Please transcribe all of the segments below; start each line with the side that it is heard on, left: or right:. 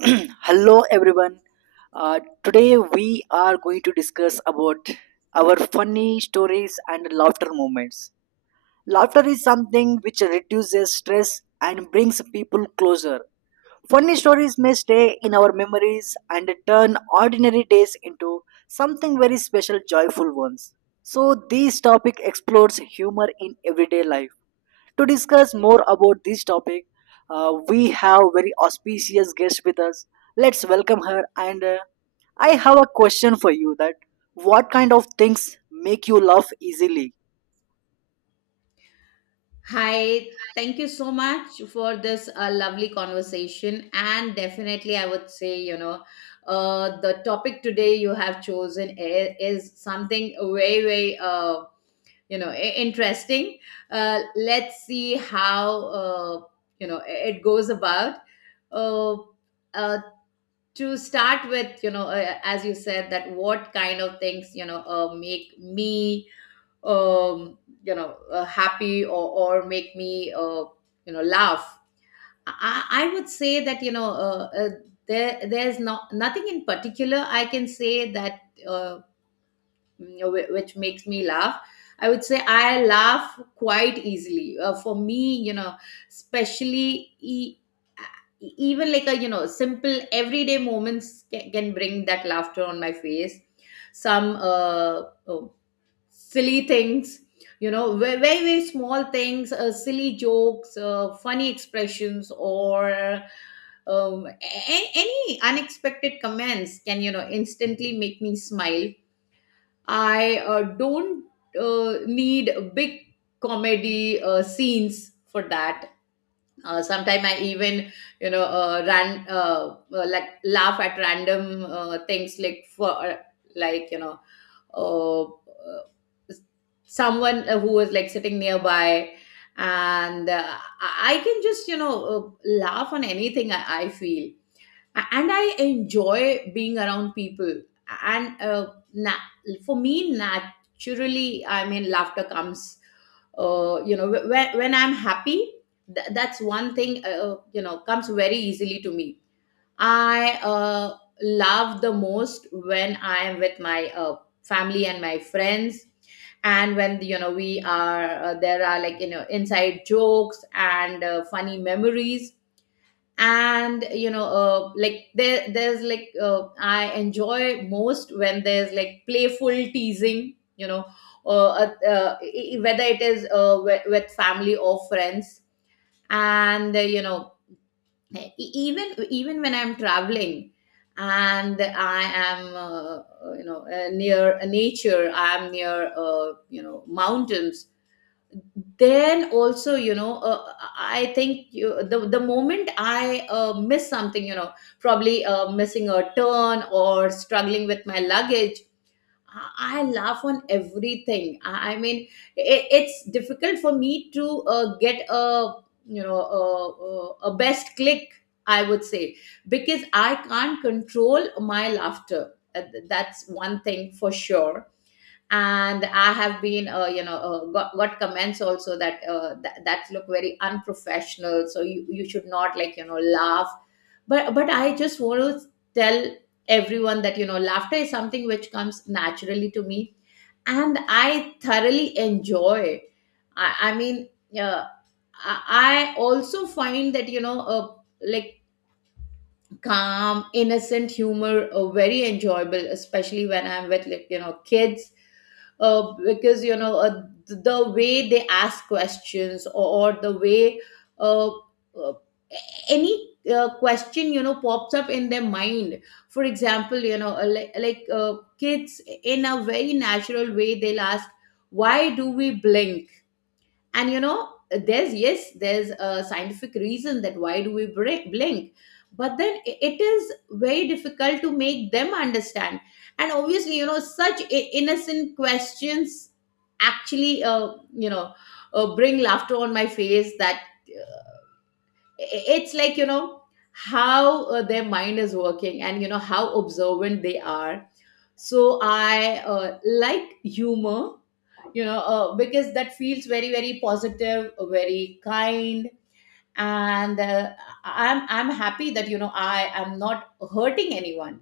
right: Hello everyone. Today we are going to discuss about our funny stories and laughter moments. Laughter is something which reduces stress and brings people closer. Funny stories may stay in our memories and turn ordinary days into something very special joyful ones. So this topic explores humor in everyday life. To discuss more about this topic, we have very auspicious guest with us. Let's welcome her. And I have a question for you: that what kind of things make you laugh easily?
left: Hi, thank you so much for this lovely conversation. And definitely, I would say, the topic today you have chosen is something very, very, interesting. Let's see how, it goes about. Uh, uh, to start with, as you said, that what kind of things, make me um, happy or make me laugh. I would say that there's not nothing in particular I can say that uh, which makes me laugh. I would say I laugh quite easily, for me, especially even like a, simple everyday moments can bring that laughter on my face. Some silly things, very very small things, silly jokes, funny expressions, or any unexpected comments can, instantly make me smile. I don't need big comedy scenes for that. Sometime I even, you know ran like laugh at random things, like, for, like, uh, uh, someone who was like sitting nearby. And I can just, laugh on anything, I feel. And I enjoy being around people. And na- for me naturally, I mean, laughter comes, when I'm happy. That's one thing, comes very easily to me. I love the most when I am with my family and my friends. And when, we are, there are, like, inside jokes and funny memories. And, like, there's like, I enjoy most when there's like playful teasing, whether it is with family or friends. And, e- e, even even when I'm traveling and I am, near nature, I'm near, mountains. Then also, I think, you, the moment I miss something, probably missing a turn or struggling with my luggage, I laugh on everything. I mean, it's difficult for me to get a, you know a, a a best click, I would say, because I can't control my laughter. That's one thing for sure. And I have been, got comments also that, that look very unprofessional, so you should not, like, laugh. But I just want to tell everyone that, laughter is something which comes naturally to me, and I thoroughly enjoy it. I mean, uh, i I also find that, like, calm, innocent humor, very enjoyable, especially when I'm with, like, kids, because, the way they ask questions, or the way, uh, uh, any question, pops up in their mind. For example, like, kids in a very natural way, they'll ask, "Why do we blink?" And, there's, yes, there's a scientific reason that why do we blink. But then I- it is very difficult to make them understand. And obviously, such innocent questions actually, you know bring laughter on my face. That, it's like, how their mind is working and, how observant they are. So I like humor, because that feels very very positive, very kind. And I'm happy that, I am not hurting anyone.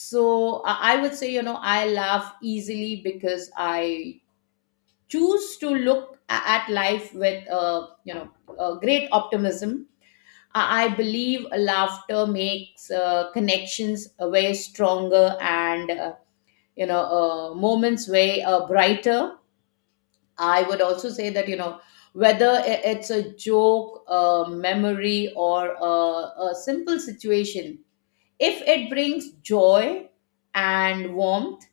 left: So I would say, I laugh easily because I choose to look at life with, great optimism. I believe laughter makes connections way stronger and, moments way brighter. I would also say that, whether I- it's a joke, a memory, or a simple situation, if it brings joy and warmth,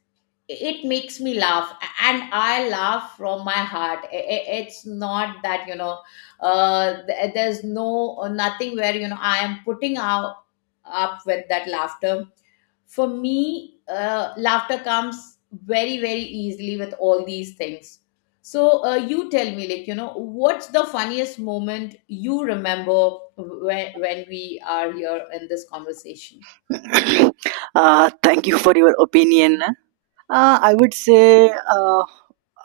left: it makes me laugh. And I laugh from my heart. It's not that, there's no, nothing where, I am putting out up with that laughter. For me, laughter comes very very easily with all these things. So, you tell me, like, what's the funniest moment you remember when we are here in this conversation?
right: Thank you for your opinion. I would say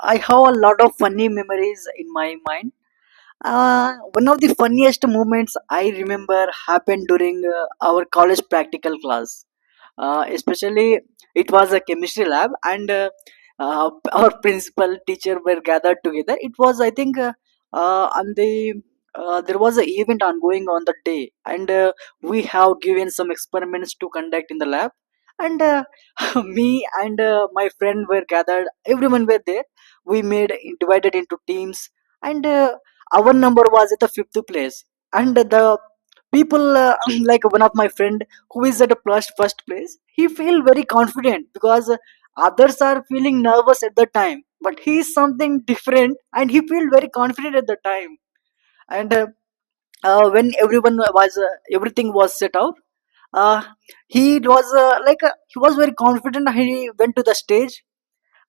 right: I have a lot of funny memories in my mind. One of the funniest moments I remember happened during our college practical class. Especially, it was a chemistry lab, and our principal teacher were gathered together. It was, I think, on the, there was an event ongoing on the day, and we have given some experiments to conduct in the lab. And me and my friend were gathered. Everyone were there. We made divided into teams and our number was at the fifth place, and the people like one of my friend who is at the first place he feel very confident because others are feeling nervous at the time, but he is something different and he feel very confident at the time. And when everyone was, everything was set out. uh, he was, he was very confident, he went to the stage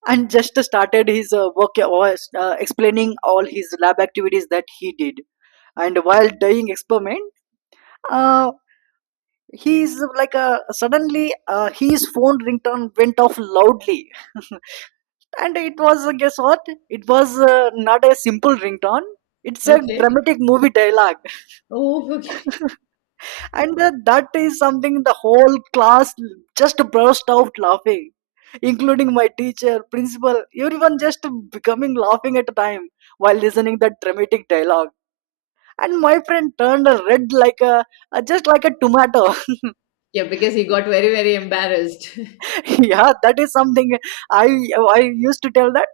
right: and just started his work, explaining all his lab activities that he did. And while dying experiment, uh, he is like a suddenly his phone ringtone went off loudly. And it was, guess what, it was not a simple ringtone, it's a
left: Okay.
right: dramatic movie dialogue.
left: Oh, okay.
right: And that is something, the whole class just burst out laughing, including my teacher principal. Everyone just becoming laughing at a time while listening that dramatic dialogue. And my friend turned a red like a, just like a tomato.
left: Yeah, because he got very, very embarrassed.
right: Yeah, that is something. I i used to tell that,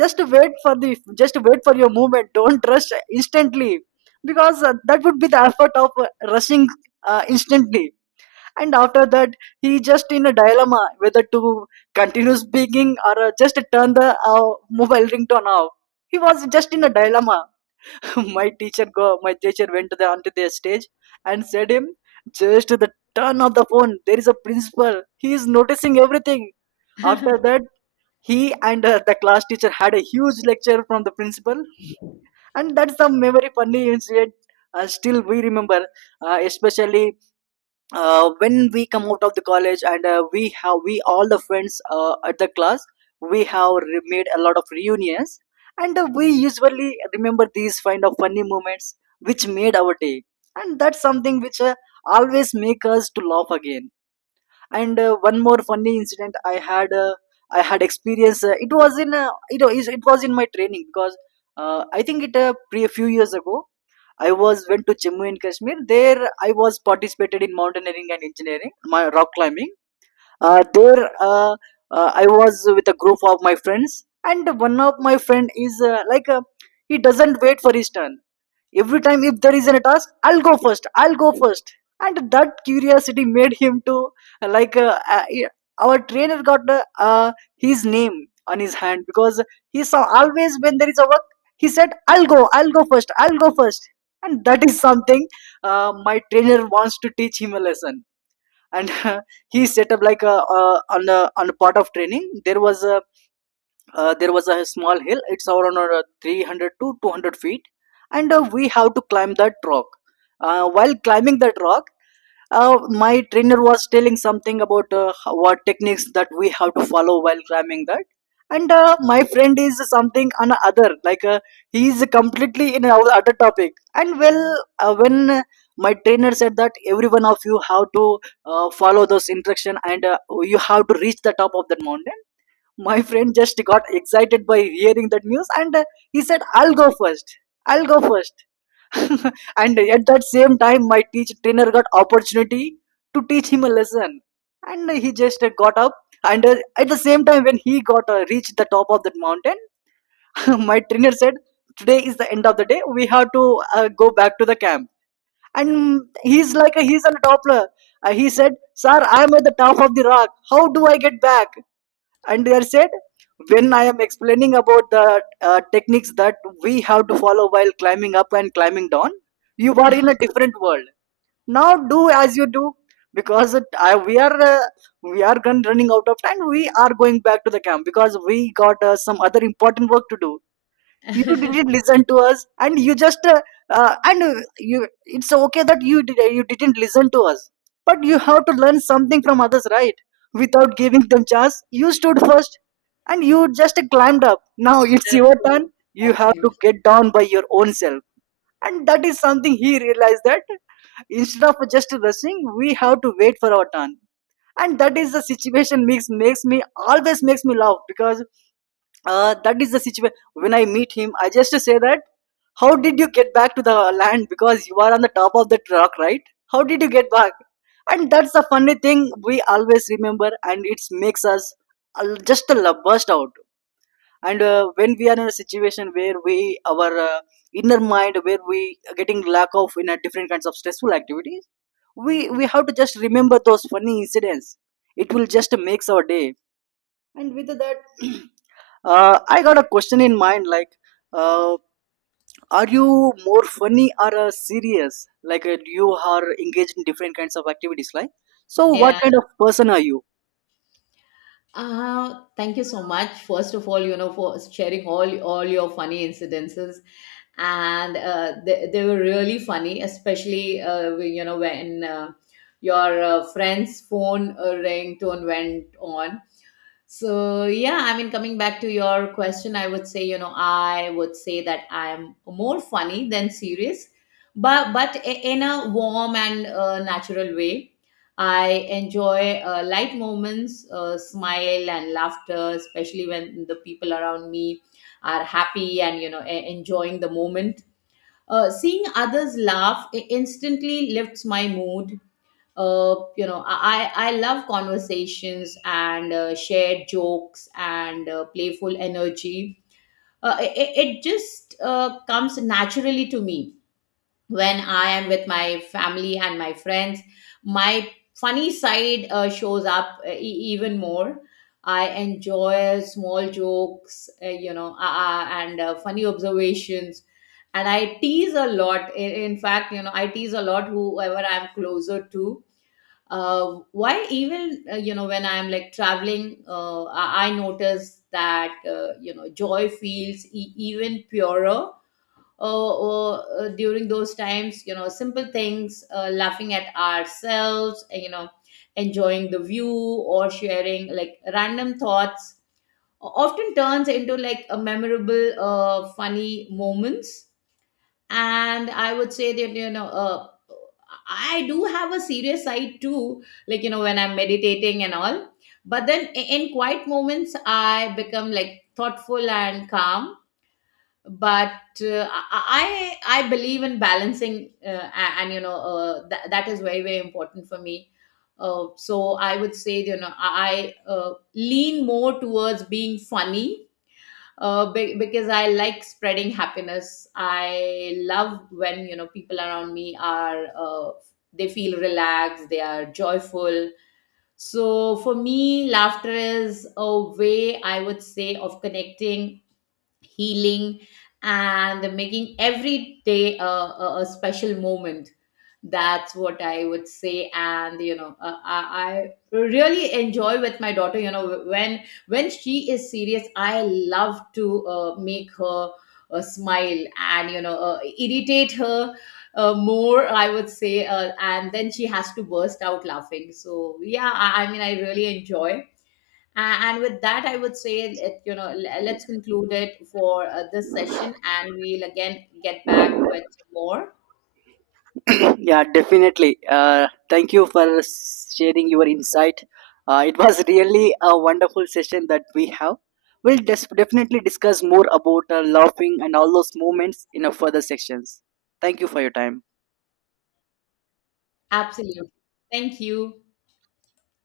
right: just wait for the, just wait for your movement, don't rush instantly, because that would be the effort of rushing instantly. And after that, he just in a dilemma whether to continue speaking or just turn the mobile ringtone off. He was just in a dilemma. My teacher went to the onto the stage and said him, just the, turn of the phone, there is a principal, he is noticing everything. After that, he and the class teacher had a huge lecture from the principal. And that's the memory funny incident, still we remember, especially when we come out of the college, and we all the friends at the class we have made a lot of reunions. And we usually remember these kind of funny moments which made our day. And that's something which always make us to laugh again. And one more funny incident I had experience. It was in, it was in my training because I think it pre a few years ago I was went to Jammu and Kashmir. There, I was participated in mountaineering and engineering, my rock climbing. There, I was with a group of my friends, and one of my friend is, he doesn't wait for his turn. Every time if there is a task, I'll go first, I'll go first. And that curiosity made him to, yeah, our trainer got, his name on his hand, because he saw always when there is a work he said, I'll go, I'll go first, I'll go first. And that is something, my trainer wants to teach him a lesson. And he set up like a, on a on a part of training, there was a, there was a small hill, it's around 300 to 200 feet. And we have to climb that rock. While climbing that rock, my trainer was telling something about what techniques that we have to follow while climbing that. And my friend is something on other, he is completely in our other topic and well, when my trainer said that every one of you have to follow those instruction, and you have to reach the top of that mountain. My friend just got excited by hearing that news, and he said, "I'll go first. I'll go first." And at that same time, my teacher trainer got opportunity to teach him a lesson. And he just got up. And at the same time, when he got reached the top of that mountain, my trainer said, today is the end of the day. We have to go back to the camp. And he's like, he's on a toppler. He said, sir, I'm at the top of the rock. How do I get back? And they are said, when I am explaining about the techniques that we have to follow while climbing up and climbing down, you are in a different world. Now do as you do, because it, I, we are gun running out of time, we are going back to the camp because we got some other important work to do. You
left: Absolutely.
right: didn't listen to us, and you just and you it's okay that you didn't listen to us, but you have to learn something from others, right? Without giving them chance, you stood first, and you just climbed up. Now it's your turn, you have to
left: Absolutely.
right: get down by your own self. And that is something he realized, that instead of just rushing, we have to wait for our turn. And that is the situation makes me, always makes me laugh, because that is the situation when I meet him, I just say that, how did you get back to the land? Because you are on the top of the rock, right? How did you get back? And that's the funny thing we always remember, and it makes us burst out. And when we are in a situation where we our inner mind, where we are getting lack of in a different kinds of stressful activities, we have to just remember those funny incidents, it will just makes our day. And with that I got a question in mind like, uh, are you more funny or serious? Like, you are engaged in different kinds of activities, like. So, what
left: Yeah.
right: kind of person are you?
left: Thank you so much. First of all, for sharing all your funny incidences, and they were really funny, especially when, when your friend's phone ringtone went on. So yeah, I mean, coming back to your question, I would say, I would say that I'm more funny than serious, but in a warm and natural way. I enjoy light moments, smile and laughter, especially when the people around me are happy and, enjoying the moment. Seeing others laugh instantly lifts my mood. You know, I love conversations and shared jokes and playful energy. It just comes naturally to me when I am with my family and my friends. My funny side shows up, even more. I enjoy small jokes, you know, and funny observations. And I tease a lot. In fact, I tease a lot whoever I'm closer to. Why even, when I'm like traveling, I notice that, joy feels even purer during those times. You know, simple things, laughing at ourselves, enjoying the view or sharing like random thoughts, often turns into like a memorable funny moments. And I would say that, I do have a serious side too, like, when I'm meditating and all. But then, in quiet moments, I become like thoughtful and calm. But uh, i i I believe in balancing, and, that is very very important for me. So I would say, I, lean more towards being funny, because I like spreading happiness. I love when, people around me are, they feel relaxed, they are joyful. So for me, laughter is a way, I would say, of connecting, healing, and making every day a special moment. That's what I would say. And, I really enjoy with my daughter, when she is serious. I love to make her smile and, irritate her more, I would say. And then she has to burst out laughing. So yeah, I mean, I really enjoy. And with that, I would say, it, you know, l- let's conclude it for this session, and we'll again get back with some more.
right: Yeah, definitely. Thank you for sharing your insight. It was really a wonderful session that we have. Definitely discuss more about laughing and all those moments in a further sections. Thank you for your time.
left: Absolutely. Thank you.